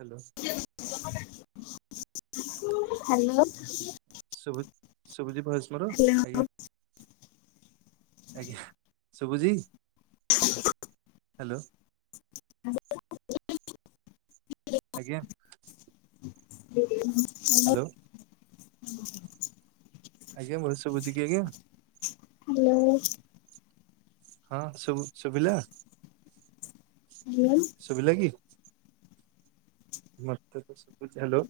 Hello. Hello. ଶୁଭୁ ଶୁଭୁଚି voice ମୋର ହ୍ୟାଲୋ ଆଜ୍ଞା। ଆଜ୍ଞା ଶୁଭୁଚି? [unintelligible] ହାଲୋ। [unintelligible] ଆଜ୍ଞା। Good evening. ହାଲୋ। [unintelligible] ଆଜ୍ଞା ମୋର ଶୁଭୁଛି କି ଆଜ୍ଞା। ହାଲୋ। ହଁ ଶୁଭୁ ଶୁଭିଲା। ହ୍ୟାଲୋ। ଶୁଭିଲା କି? ମତେ ତ ଶୁଭୁଚି ହାଲୋ।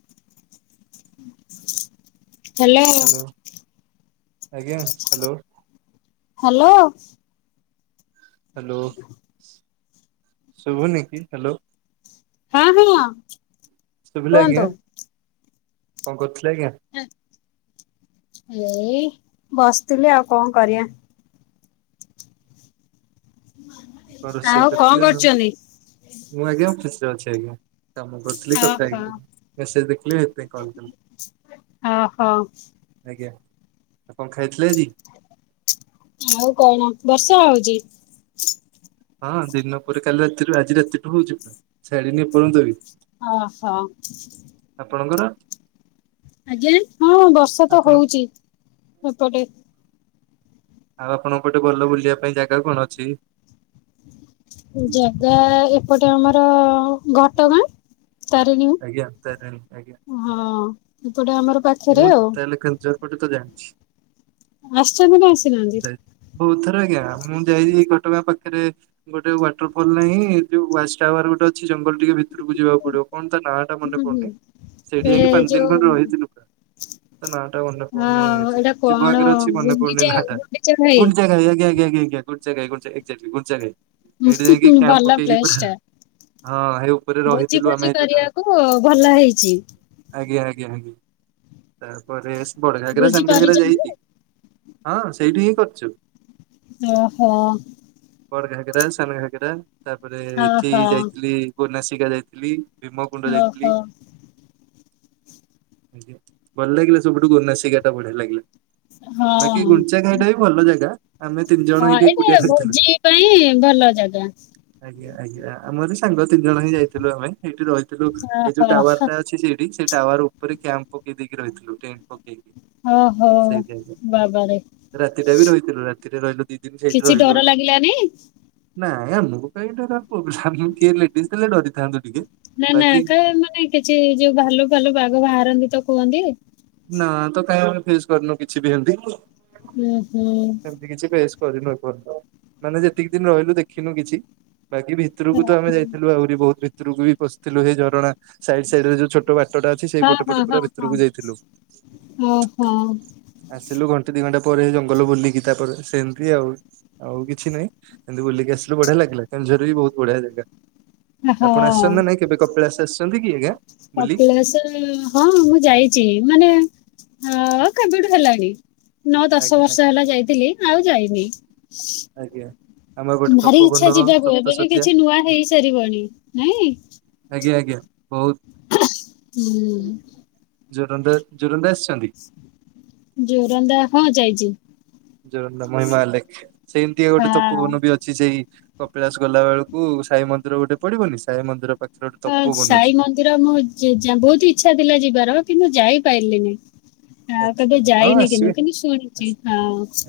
ହାଲୋ ଆଜ୍ଞା ହାଲୋ। ହାଲୋ। ହାଲୋ ଶୁଭୁନି କିି? ହାଲୋ। ହଁ ହଁ। ଶୁଭିଲା କୁହନ୍ତୁ। ଆଜ୍ଞା କଣ କରୁଥିଲେ ଆଜ୍ଞା? ଏଇ ବସିଥିଲି ଆଉ କଣ କରିବା। ଆଉ କଣ ରୋଷେଇ କଣ କରିଥିଲେ ନା? କରୁଛନ୍ତି? ମୁଁ ଆଜ୍ଞା ଖୁସି ଅଛି ଆଜ୍ଞା। କାମ କରୁଥିଲି କଥା ଓହୋ ହେଇଗଲି। ମେସେଜ ଦେଖିଲି ସେଇଥିପାଇଁ କଲ୍ କଲି। ଓହୋ। ଆପଣ ଖାଇଥିଲେ ଆଜି? ମୁଁ କଣ ବର୍ଷା ହୋଉଚି? ହଁ ଦିନ ପରେ କାଲି ରାତିରୁ ଆଜି ରାତିଠୁ ହୋଉଚି ପୁରା ଛାଡିିନି ଏ ପର୍ଯ୍ୟନ୍ତ ବି। ଓହୋ। ଆପଣଙ୍କର? ଆଜ୍ଞା ହଁ ବର୍ଷା ତ ଆପଣ ହୋଉଚି ଏପଟେ। ଆଉ ଆପଣଙ୍କ ପଟେ ଭଲ ବୁଲିବା ପାଇଁ ଜାଗା କଣ ଅଛି? ଜାଗା ଏପଟେ ଆମର ଘଟଗାଁ ତାରିଣୀ ଆଜ୍ଞା ତାରିଣୀ ଆଜ୍ଞା ହଁ। ଏପଟେ ଆମର ପାଖରେ ମୁଁ ଆଉ ତାହେଲେ କେଉଁଝର୍ ପଟେ ତ ଜାଣିଛି। ଆସିଛନ୍ତି ନା ଆସିନାହାନ୍ତି? ଯାଇ ବହୁତ ଥର ଆଜ୍ଞା ମୁଁ ଯାଇଚି ଘଟଗାଁ ପାଖରେ ଗୋଟେ ୱାଟର୍ ଫଲ୍ ନାହିଁ ଯୋଉା ୱାଚ୍ ଟାୱାର ଗୋଟେ ଅଛି ଜ୍ ଜଙ୍ଗଲ ଟିକେ ଭିତରକୁ ଯିବାକୁ ପଡିବ କଣ ତା ନାଁଟା ମନେ ହୁଁ ହୁଁ ପଡୁନି ସେଇଠି ସେ ଯାଇକି ପାଞ୍ଚ ଦିନ ଖଣ୍ଡେ ଯୋଉ ରହିଥିଲୁ ପୁରା। ତା ନାଁଟା ମନେ ହଁ ପଡୁନି ଜି ଏଇଟା ଜିଭ କଣ ଆଗରେ ଅଛି ମନେ ପଡୁନି ଗୁଣ୍ଡିଚା ନାଁ ଟା ଗୁଣ୍ଡିଚା ଘାଇ। ଗୁଣ୍ଡିଚାଘାଇ ଆଜ୍ଞା। ଆଜ୍ଞା ଆଜ୍ଞା ଆଜ୍ଞା ଗୁଣ୍ଡିଚାଘାଇ ଗୁଣ୍ଡିଚାଘାଇ ଏକ୍ଜାଟଲି ଗୁଣ୍ଡିଚାଘାଇ ସେଠି ଯାଇଁ କି କ୍ୟାମ୍ପ ଭଲ ପକେଇକି ପ୍ଲେସ ପୁରା ଟା ହଁ ହେଇ ଉପରେ ଭୋଜି ରହିଥିଲୁ ଫୋଜି ଆମେ ଏ ଯୋଉଟା କରିବାକୁ ଭଲ ହେଇଛି। ଆଜ୍ଞା। ଆଜ୍ଞା ଆଜ୍ଞା ତାପରେ ବଡଘାଗରା ଭୋଜି ସାନଘାଗରା କରିଛନ୍ତି ଯାଇଚି। ହଁ ସେଇଠି ହିଁ କରିଚୁ। ଓହୋ। ବଡ ଘାଗରା, ସାନ ଘାଗରା ତାପରେ ଏଇଠି ଓହୋ। ଯାଇଥିଲି ଗୋନାସିକା ଯାଇଥିଲି। ଭୀମକୁଣ୍ଡ ଯାଇଥିଲି ଓହୋ ଆଜ୍ଞା। ଭଲ ଲାଗିଲା ସବୁଠୁ ଗୋନାସିକାଟା ବଢିଆ ଲାଗିଲା। ହଁ ବାକି ଗୁଣ୍ଡିଚା ଘାଇ ଟା ବି ଭଲ ଜାଗା ଆମେ ତିନି ଜଣ ହଁ ଏଇଠି ଏକୁଟିଆ ଏଇଠେ ରହିଥିଲୁ। ଭୋଜି ପାଇଁ ଭଲ ଜାଗା। ଆଜ୍ଞା ଆଜ୍ଞା ଆମର ବି ସାଙ୍ଗ ତିନି ଜଣ ହିଁ ଯାଇଥିଲୁ ଆମେ ସେଇଠି ରହିଥିଲୁ ଏଇ ଯୋଉ ଓହୋ ଟାୱାରଟା ଅଛି ସେଇ ସେ ଟାୱାର ଉପରେ କ୍ୟାମ୍ପ ପକେଇ ଦେଇକି ରହିଥିଲୁ ଟେଣ୍ଟ ପ ଓ ହୋ ବାବାରେ। ରାତିଟା ବି ରହିଥିଲୁ ରାତିରେ ରହିଲୁ ଦି ଦିନ ସେଇଠି କିଛି ରହିଲୁ ଡର ଲାଗିଲାନି? ନାଇଁ ଆମକୁ କାଇଁ ଡର ପୁଅପିଲା ଆମୁକୁ କିଏ ଲେଡିସ ଥିଲେ ଡରିଥାନ୍ତୁ। ଟିକେ। ନା ନା ବାକି କାଇଁ ଏମାନେ କିଛି ଯୋଉ ଭାଲୁ ଫାଲୁ ବାଘ ବାହାରନ୍ତି ତ କୁହନ୍ତି। ନା ତ କାଇଁ ଆମେ ଫେସ୍ କରିନୁ କିଛି ବି ହେମତି। ହୁଁ ହୁଁ। କରିନୁ ମାନେ ଯେତିକି ଦିନ ରହିଲୁ ଦେଖିନୁ କିଛି। ବାକି ଭିତରକୁ ତ ଆମେ ଯାଇଥିଲୁ ଆହୁରି ବହୁତ ଭିତରକୁ ବି ପଶିଥିଲୁ ସେଇ ଝରଣା ସାଇଡ୍ ସାଇଡ୍ ରେ ଯୋଉ ଛୋଟ ବାଟ ଟା ଅଛି ସେଇ ପଟେ ପଟେ ପୁରା ଭିତରକୁ ଯାଇଥିଲୁ। ଓହୋ। ଆସିଲୁ [unintelligible] ପରେ ଜଙ୍ଗଲ ବୁଲିକି ତାପରେ ସେମିତି ଆଉ ଆଉ କିଛି ନାହିଁ ସେମିତି ବୁଲିକି ଆସିଲୁ ବଢିଆ ଲାଗିଲା। କେନ୍ଦୁଝର ବି ବହୁତ ବଢିଆ ଜାଗା। ହଁ ଆପଣ ଆସିଛନ୍ତି ନା ନାଇଁ କେବେ କପିଳାସ ଆସିଛନ୍ତି କି ଆଜ୍ଞା ବୁଲି କପିଳାସ ହଁ ମୁଁ ଯାଇଚି। ମାନେ ଅ କେବେଠୁ ହେଲାଣି। ନଅ ଦଶ ଆଜ୍ଞା ଆଜ୍ଞା। ବର୍ଷ ହେଲା ଯାଇଥିଲି ଆଉ ଯାଇନି। ଆଜ୍ଞା ଆମର ଗୋଟେ ଭାରି ତପବନ ଇଚ୍ଛା ଯିବାକୁ ସପ୍ତ ଏବେ ବି ଶଯ୍ୟା କିଛି ନୂଆ ହେଇସାରିବଣି ନାଇଁ। ଆଜ୍ଞା ଆଜ୍ଞା ବହୁତ ହୁଁ। ଜୋରନ୍ଦା ଜୋରନ୍ଦା ଆସି ଜୋରନ୍ଦା ହଁ ଯାଇଚି। ଜୋରନ୍ଦା ମହିମା ଅଲେଖ ସେମିତିଆ ଗୋଟେ ହଁ। ତୋପବନ ବି ଅଛି ସେଇ କପିଳାସ ଗଲା ବେଳକୁ ସାଇ ମନ୍ଦିର ଗୋଟେ ପଡିବନି ସାଇ ମନ୍ଦିର ପାଖ ହଁ ସାଇ ମନ୍ଦିର ମୁଁ ବହୁତ ଇଚ୍ଛା ଥିଲା ଯିବାର କିନ୍ତୁ ଯାଇ ପାରିଲିନି । ଆ ଆଚ୍ଛା କେବେ ହଁ ଯାଇନି କିନ୍ତୁ ଆସିବେ କିନ୍ତୁ ଶୁଣିଛି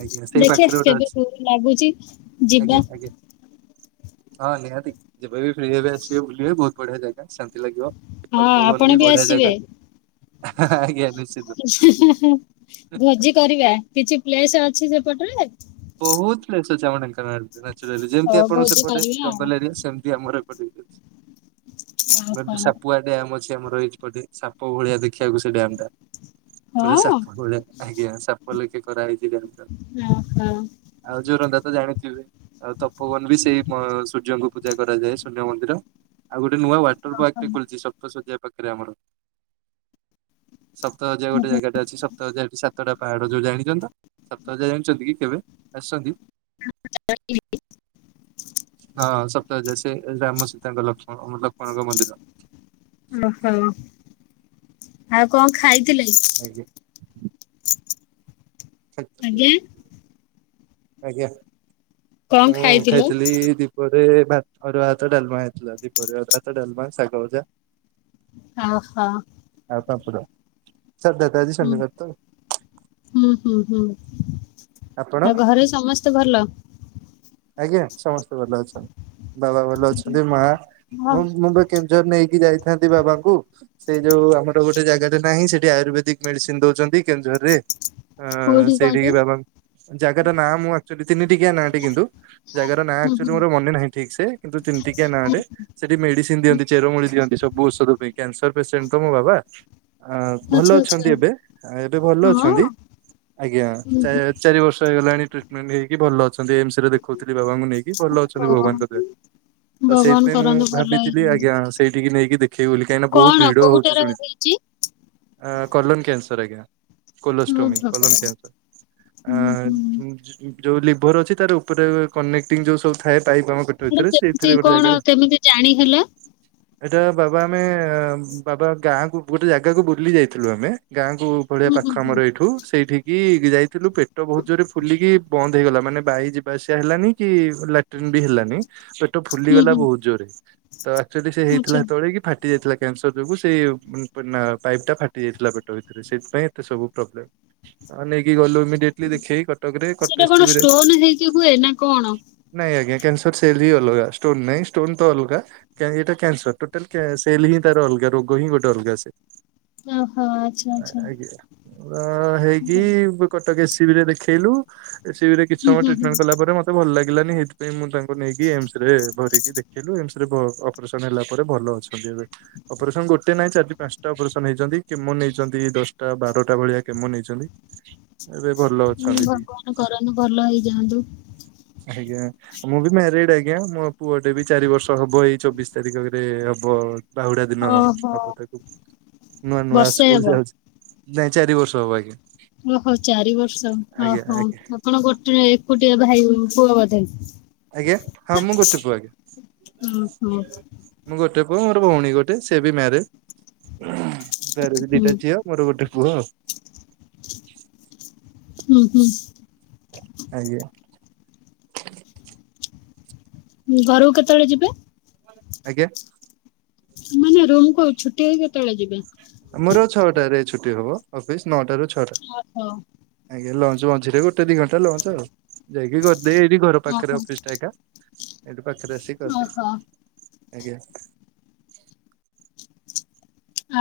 ଆଜ୍ଞା ସେଇ ଦେଖି ଆ ପାଖରେ ଗୋଟେ କେବେ ଅଛି। ଲାଗୁଛି । ଯିବା ଆଜ୍ଞା ଆଜ୍ଞା । ହଁ ନିହାତି ଯେବେ ବି ଫ୍ରି ହେବେ ଆସିବେ ବୁଲିବେ ବହୁତ ବଢିଆ ଜାଗା ଶାନ୍ତି ଲାଗିବ । ତ ହଁ ପବନ ଆପଣ ବି ବଢିଆ ଆସିବେ। ଜାଗା ଆଜ୍ଞା ନିଶ୍ଚିତ । ଭୋଜି କରିବା କିଛି ପ୍ଲେସ ଅଛି ସେପଟରେ ବହୁତ ପେଲସ ଅଛି ଆମଙ୍କାନଚ ଯେମିତି ହଉ ଆପଣ ଭୋଜି ସେପଟେ କରିବା ଜଙ୍ଗଲ ଏରିଆ ସେମିତି ଆମର ଆଉ। ସାପୁଅ ଡ୍ୟାମ ଆମର ରହିଛି ପେ ସାପ ଭଳିଆ ଦେଖିବାକୁ ସେ ଡ୍ୟାମ ଟା । ପଟା ଓହୋ ସାପ ଭଳିଆ ଆଜ୍ଞା ସାପ ଲକ୍ଷେ କରାହେଇଛି । ଓହୋ । ଆଉ ଯୋରନ୍ଦା ତ ଜାଣିଥିବେ । ଆଉ ତପବନ ବି ସେଇ ସୂର୍ଯ୍ୟଙ୍କୁ ପୂଜା କରାଯାଏ ସୂର୍ଯ୍ୟ ମନ୍ଦିର ଆଉ ଗୋଟେ ଗୋଟେ ନୂଆ ୱାଟର ଓହୋ ପାର୍କ ଖଛି ସପ୍ତ ଶଯ ପାଖରେ ଆମର । ସପ୍ତସର୍ଯ୍ୟା ଗୋଟେ ଓହୋ। ଜାଗାଟେ ଅଛି ସପ୍ତସର୍ଯ୍ୟା ରେ ସାତଟା ପାହାଡ଼ ଯୋଉ ଜାଣିଛନ୍ତି ତ ସପ୍ତସୂର୍ଯ୍ୟା ଜାଣିଛନ୍ତି କି କେବେ? ଆସୁଚନ୍ତି । ହଁ ସପ୍ତା [unintelligible] ତାଙ୍କ ଲକ୍ଷଣ ଓହୋ ।ଆଉ କଣ ଖାଇ ଆଜ୍ଞା । ଆଜ୍ଞା ଆଜ୍ଞା କଣ । ହଁ ଖାଇଥିଲ? ଖାଇଥିଲି ଦୀପହ ରେ, ଅରୁଆ ଭାତ ଡାଲମା ହେଇଥିଲା ।ଦୀପହରେ ଅରୁଆ ଭାତ ଡାଲମା ସାଗଭଜା। ଓହୋ । ଫାକା ପୁରା ।ସଧ୍ୟାତା ଆଜି ଶନିବାର ତ ହୁଁ ହୁଁ ହୁଁ ଆପଣ ଆଉ ଘରେ ସମସ୍ତେ ଭଲ? ଆଜ୍ଞା ସମସ୍ତେ ଭଲ ଅଛନ୍ତି। ବାବା ଭଲ ଅଛନ୍ତି। ମା ହଁ ମୁଁ କେଉଁଝର ନେଇ କି କି, ଯାଇଥାନ୍ତି ବାବାଙ୍କୁ। ସେଇ ଯୋଉ ଆମର ଗୋଟେ ଜାଗାରେ ନାହିଁ ସେଠି ଆୟୁରବେଦିକ ମେଡିସିନ ଦଉଛନ୍ତି, କେଉଁଝର ରେ, କୋଉଠି କହିଲେ? ସେଇଠିକି ବାବା ଜାଗା ଟା ନାଁ, ମୁଁ ଆକ୍ଚୁଆଲି ତିନି ଟିକିଆ ନାଁ ଟି କିନ୍ତୁ ଜାଗାର ନାଁ ହୁଁ ଆକ୍ଚୁଆଲି ହୁଁ ମୋର ମନେ ନାହିଁ ଠିକ୍ ସେ, କିନ୍ତୁ ତିନି ଟିଆ ନାଁ ଟେ ସେଠି ମେଡିସିନ ଦିଅନ୍ତି ଚେରମୂଳି। ଦିଅନ୍ତି ସବୁ ଔଷଧ ପାଇଁ। କ୍ୟାନସର ପେସେଣ୍ଟ ତ ମୋ ବାବା । ଆ-ଭଲ ଆଚ୍ଛା ଅଛନ୍ତି ଆଚ୍ଛା ଏବେ ।ଏବେ ଭଲ ହଁ ଅଛନ୍ତି ।ଆଜ୍ଞା, ହୁଁ ହୁଁ ଚାରି ବର୍ଷ ତ ହେଇଗଲାଣି ଟିଟମେଣ୍ଟ ହେଇକି ଭଲ ଅଛନ୍ତି। ଏମସ ରେ ଦେଖଉଥିଲି ବାବାଙ୍କୁ ନେଇକି। ଭଲ ଅଛନ୍ତି ଓହୋ। ଭଗବାନଙ୍କ ଦେୟାରୁ । ତ ଭଗବାନ ସେଇଥିପାଇଁ ମୁଁ କରନ୍ତୁ ଭଲ ଭାବିଥିଲି, ହେଇଯାଆନ୍ତୁ। ଆଜ୍ଞା ସେଇଠିକି ନେଇକି ଦେଖେଇବି ବୋଲି, କାହିଁକିନା ବହୁତ କଣ ଭିଡ ହଉଛି କୋଉଟାରେ ଶୁଣି ହେଇଛି? ଅ କରଲୁନ କ୍ୟା ତରେ ଆଜ୍ଞା। ଓ କୋଲଷ୍ଟ୍ରମି କଲମ ଭଗବାନ କ୍ୟାନସର, ଆ ହୁଁ ହୁଁ ଯୋଉ ଲିଭର ଅଛି ।ତାର ଉପରେ କନେକ୍ଟିଂ ଯୋଉ ସବୁ ଥାଏ । ପାଇପ ଆମ ପେଟ ସେଟା ଭିତରେ କେମିତି ।ସେଇଥିରେ ଗୋଟେ କଣ ଜାଗାରେ କେମିତି ଜାଣି ହେଲା? ଏଇଟା ବାବା ଆମେ, ବାବା ଗାଁକୁ ଗୋଟେ ଜାଗାକୁ ବୁଲି ଯାଇଥିଲୁ ଆମେ ଗାଁକୁୁ ଭଳିଆ ହୁଁ ପାଖ ହୁଁ ଆମର ହୁଁ। ଏଇଠୁ, ସେଇଠି କି ଯାଇଥିଲୁ ପେଟ ବହୁତ ଜୋରେ ଫୁଲିକି ବନ୍ଦ ହେଇଗଲା। ମାନେ ବାଇକ୍ ଯିବା ଆସିବା ହେଲାନି କି ଲା ଟିନ୍ ବି ହେଲାନି, ପେଟ ହୁଁ ଫୁଲିଗଲା ହୁଁ ବହୁତ ଜୋର ।ତ ଆକ୍ଚୁଆଲି ସେ ହେଇଥିଲା ଆଚ୍ଛା ହେତେବେଳେ କି ଫା ଫାଟି ଯାଇଥିଲା କ୍ୟାନସର ଯୋଗୁଁ ।ସେଇ ନା-ପାଇପ୍ ଟା ଫାଟି ଯାଇଥିଲା ପେଟ ଭିତରେ। ସେଇଥି ପାଇଁ ଏତେ ସବୁ ପ୍ରୋବ୍ଲେମ । ହଁ ନେଇକି ଗଲୁ ଇମିଡିଟ ଦେଖେଇ କଟକରେ, ଏସିବିରେ କି ହୁଏ ନା କଣ? ଆଜ୍ଞ, କ୍ୟନ୍ସର ସେଲ୍ ହି ଅଲଗା, ଷ୍ଟୋନ ନାଇଁ ଷ୍ଟୋନ ତ ଅଲଗା ଏଇଟା କ୍ୟାନସର ଟୋଟାଲ ସେଲ୍ ହିଁ ସେଟା ଅଲଗା ରୋଗ ହିଁ, ଗୋଟେ ଅଲଗା ସେ ଓହୋ ଆଚ୍ଛା ଆଚ୍ଛା। ଆଜ୍ଞ । ମୋର ହୋଇଛି ହୁଁ Cuttack A C A CB ରେ ଦେଖେଇଲୁ, ଏ ସିବି ରେ କିଛି ସମୟ ହୁଁ ହୁଁ ଟ୍ରିଟମେଣ୍ଟ କଲା ପରେ, ମତେ ଭଲ ଲାଗିଲାନି ସେଥିାଇଁ ମୁଁ ତାଙ୍କୁ ନେଇକି ଏମସ ରେ ଭରିକି ଦେଖିଲୁ, ଏ ରେ ବ ଅପରେସନ୍ ହେଲା ପରେ ଭଲ ଅଛନ୍ତି ଏବେ। ଅପରେସନ୍ ଗୋଟେ ନାହିଁ ଚାରି, ପାଞ୍ଚଟା ଅପରେସନ୍ ହେଇଛନ୍ତି। କେମ ନେଇଛନ୍ତି ଦଶଟା, ବାରଟା ଭଳିଆ କେମ ନେଇଛନ୍ତି। ଏବେ ଭଲ ହଁ, ଅଛନ୍ତି ଟିକେ। ଭଗବାନ କରନ୍ତୁ ଭଲ ହେଇଯାଆନ୍ତୁ। ଆଜ୍ଞା, ମୁଁ ବି ମ୍ୟାରେଡ ଆଜ୍ଞା। ମୋ ପୁଅଟେ ବି ଚାରି ବର୍ଷ ହବ। ଏଇ ଚବିଶ ତାରିଖରେ ହବ। ବାହୁଡା ଦିନ ଓହୋ ହବ ତାକୁ। ନୂଆ, ନୂଆ ବର୍ଷେ ସ୍କୁଲ ହେବ ଯାଉଛି। ନାଇଁ ଚାରି ବର୍ଷ ହବ ଆଜ୍ଞା। ଓହୋ, ଚାରି ବର୍ଷ ଆଜ୍ଞା ।ଓହୋ, ଆଜ୍ଞା ଆପଣ ଗୋଟେ ଗୋଟିଏ ଭାଇ ପୁଅ ବୋଧେ? ଆଜ୍ଞା ।ହଁ, ମୁଁ ଗୋଟେ କୁ ଆଜ୍ଞା ଓହୋ ।ମୁଁ ଗୋଟେ ଗୋଟେ ପୁଅ, ମୋର ଭଉଣୀ ଗୋଟେ, ସେ ବି ମାରେଡ୍ ।ତାର ବି ହୁଁ ଦିଟା ଝିଅ, ମୋର ଗୋଟେ ପୁଅ। ହୁଁ, ହୁଁ। ଆଜ୍ଞା। ଘରକୁ କେତେବେଳେ ଯିବେ? ଆଜ୍ଞା। ମାନେ ରୁମ କୁ ଛୁଟି ହେଇକି କେତେବେଳେ ଯିବେ? ଦେ ହବ ଅଫିସ୍ ନଅ ଟାରୁ, ଛଅଟା ଓହୋ ।ଆଜ୍ଞା ଲଞ୍ଚ ଯୋଉ ମଝିରେ ଗୋଟେ ଦି ଘଣ୍ଟା ଲଞ୍ଚ ଆଉ। ଯାଇକି କରି ଦିଏ ଏଇଠି ଘର ପାଖରେ ଓହୋ ଅଫିସ ଟା ଏକା। ପାଖରେ ଆସି କରଦେ ଓହୋ ଆଜ୍ଞା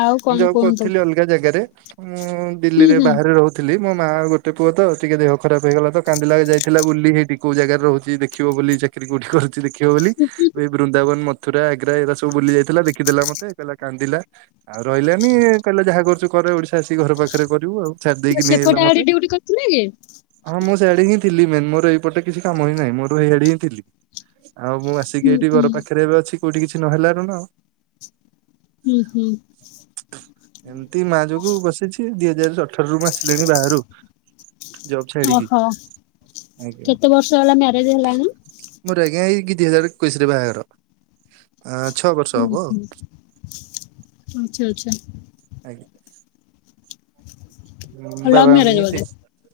ଆଉ ମୁଁ କଣ ଜବ କରୁ କୁହନ୍ତୁ ଥିଲି ଅଲଗା ଜାଗାରେ ମୁଁ ହୁଁ ଦିଲ୍ଲୀରେ ହୁଁ। ବାହାରେ ରହୁଥିଲି ମୋ ମାଆ ଗୋଟେ ପୁଅ ତ ଟିକେ ଦେହ ଖରାପ ହେଇଗଲା ତ କାନ୍ଦିଲା ଯାଇଥିଲା ବୁଲି ସେଇଠି କୋଉ ଜାଗାରେ ରହୁଛି ଦେଖିବ ବୋଲି ଚାକିରୀ କୋଉଠି କରୁଛି ଦେଖିବ ବୋଲି ଏ ବୃନ୍ଦାବନ ମଥୁରା ଆଗ୍ରା ଏଗା ସବୁ ବୁଲି ଯାଇଥିଲା ଦେଖିଦେଲା ମୋତେ କହିଲା କାନ୍ଦିଲା ଆଉ ରହିଲାନି କହିଲା ଯାହା କରୁଛୁ କରେ ଓଡିଶା ଆସିକି ଘର ପାଖରେ କରିବୁ ଆଉ ଛାଡି ଦେଇକି ନେଇଲା ସେପଟେ ମୋତେ ଆଡେ ଡ୍ୟୁଟି କରିଥିଲେ କି? ହଁ ମୁଁ ସେଠିକି ଥିଲି ମେମ୍ ମୋର ଏଇପଟେ କିଛି କାମ ହିଁ ନାହିଁ ମୋର ଏଇଆଡେ ହିଁ ଥିଲି ଆଉ ମୁଁ ଆସି ଆସିକି ହୁଁ ଏଇଠି ହୁଁ ଘର ପାଖରେ ଏବେ ଅଛି କୋଉଠି କିଛି ନହେଲାରୁ ନା ଆଉ ହିଇ ହିଇ ଏମିତି ମା ଯୋଗୁ ବସିଛି ଦି ହଜାର ଅଠରରୁ ମୁଁ ଆସିଲିଣି ବାହାରୁ ଜବ ଛାଡିକି ଓହୋ କେତେ ବର୍ଷ ହେଲା ମ୍ୟାରେଜ ହେଲାଣି? ମୋର ଆଜ୍ଞା ଏଇ ଦିଇ ହଜାର ଏକୋଇଶି ରେ ବାହାଘର ଆ ଛଅ ବର୍ଷ ହବ ଆଉ ଆଛା ଆଛା [unintelligible] ଆଉ ଲଭ୍ ବାବା ମ୍ୟାରେଜ ମମି ବୋଧେ? ଠିକ୍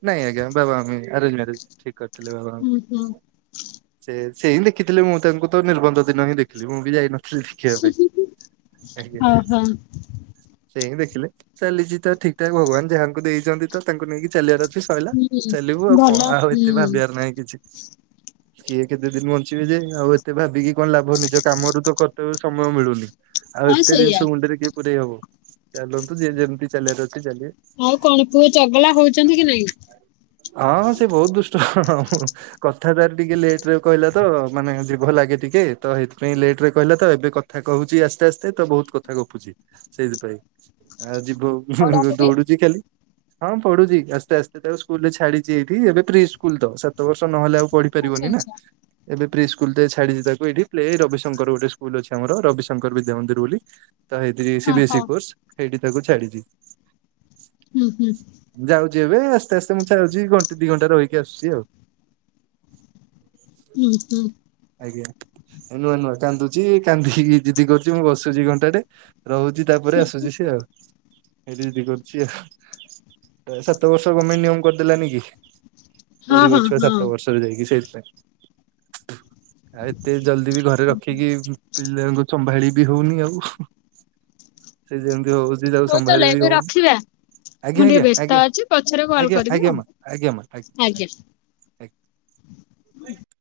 ନାଇଁ ଆଜ୍ଞା ବାବା ମମି ଆରେଞ୍ଜ ମେରେଜ୍ ଠିକ ଅଛି [unintelligible] ହୁଁ ହୁଁ ସେ ସେ ହିଁ ଦେଖିଥିଲେ ମୁଁ ତାଙ୍କୁ ତ ନିର୍ବନ୍ଧ ଦିନ ହିଁ ଦେଖିଲି ମୁଁ ବି ଯାଇନଥିଲି ଦେଖିବା ପାଇଁ ଆଜ୍ଞା ଓହୋ ସେ ହିଁ ଦେଖିଲେ ଚାଲିଛି ତ ଠିକ ଠାକ ଭଗବାନ ଯାହାଙ୍କୁ ଦେଇଛନ୍ତି ତ ତାଙ୍କୁ ନେଇକି ଚାଲିବାର ସେ ସରିଲା ହୁଁ ଚାଲିବୁ ଆଉ କଣ ଭଲ ଆଉ ଏତେ ହୁଁ ବି ଭାବିବାର ନାହିଁ କିଛି କିଏ କେତେ ଦିନ ବଞ୍ଚିବେ ଯେ ଆଉ ଏତେ ଭାବିକି କଣ ଲାଭ ନିଜ କାମରୁ ତ କରତେ ସମୟ ମିଳୁନି ଆଉ ହଁ ଏତେ ସେଇଆ ଜିନିଷ ମୁଣ୍ଡରେ କିଏ ପୁରେଇ ହବ ଚାଲନ୍ତୁ ଯିଏ ଯେମତି ଚାଲିବାର ଅଛି ଚାଲିବେ ଆଉ କଣ ପୁଅ ଚଗଲା ହଉଛନ୍ତି କି ନାଇଁ ହଁ ହଁ ସେ ବହୁତ ଦୁଷ୍ଟ ହଁ ହଁ କଥା ତାର ଟିକେ ଲେଟ ରେ କହିଲା ତ ମାନେ ଜିଭ ଲାଗେ ଟିକେ ଟିକେ ତ ସେଇଥିପାଇଁ ଲେଟରେ କହିଲା ତ ଏବେ କଥା କହୁଛି ଆସ୍ତେ ଆସ୍ତେ ତ ବହୁତ କଥା ଗପୁଛି ସେଇଥିପାଇଁ ଆଉ ଯିବୁ ହୁଁ ହୁଁ ପଢାପଢି ଦୌଡୁଛି ଖାଲି ହଁ ପଢୁଛି ଆସ୍ତେ ଆସ୍ତେ ତ ତାକୁ ସ୍କୁଲ ରେ ଛାଡିଛି ଏଇଠି ଏବେ ପ୍ରି ସ୍କୁଲ ତ ସାତ ବର୍ଷ ନହେଲେ ଆଉ ପଢି ଆଚ୍ଛା ପାରିବନି ନା ଆଚ୍ଛା ଏବେ ପ୍ରି ସ୍କୁଲ ଦେଇ ଛାଡିଛି ତାକୁ ଏଇଠି ପ୍ଲେ ରବିଶଙ୍କର ଗୋଟେ ସ୍କୁଲ ଅଛି ଆମର ରବିଶଙ୍କର ବିଦ୍ୟା ମନ୍ଦିର ବୋଲି ତା ହେଇଥି ସିବି ଏସ୍ ଓହୋ ଇ କୋର୍ସ ସେଇଠି ତାକୁ ଛାଡିଛି ହୁଁ ହୁଁ ଯେବେ ଆସ୍ତେ ଆସ୍ତେ ମୁଁ ଚାହୁଁଛି ଘଣ୍ଟେ ଦି ଘଣ୍ଟା ରହିକି ଆସୁଛି ଆଉ ହୁଁ ହୁଁ। ଆଜ୍ଞା। ନୂଆ ନୂଆ କାନ୍ଦୁଚି କାନ୍ଦିକି ଜିଦି କରୁଚି ମୁଁ ବସୁଚି ବି ଘଣ୍ଟା ଟେ ରହୁଚି ତାପରେ ଆସୁଚି ସେ [unintelligible] ଜିଦି କରୁଚି ଆଉ। ସାତ ବର୍ଷ ଗମେଣ୍ଟ ନିୟମ କରିଦେଲାନି କି। ହଁ ପଢିବ ହଁ ଛୁଆ ହଁ ସାତ ବର୍ଷରେ ଯାଇକି ସେଇଥିପାଇଁ। ଆଉ ଏତେ ଜଲଦି ବି ଘରେ ରଖିକି ପିଲାଙ୍କୁ ସମ୍ଭାଳି ବି ହଉନି ଆଉ ସେ ଯେମିତି ହଉଚି ତାକୁ ହଉ ତାହେଲେ ସମ୍ଭାଳିି ବି ଏବେ ହଉନି। ରଖିବା। ଆଜ୍ଞା ମୁଁ ଟିକେ ବ୍ୟସ୍ତ ଆଜ୍ଞା ଅଛି ପଛରେ କଲ୍ ଆଜ୍ଞା କରିବି ଆଜ୍ଞା ଆଜ୍ଞା ଆଉ ମା ଆଜ୍ଞା ମା ଆଜ୍ଞା ଆଜ୍ଞା। [inaudible]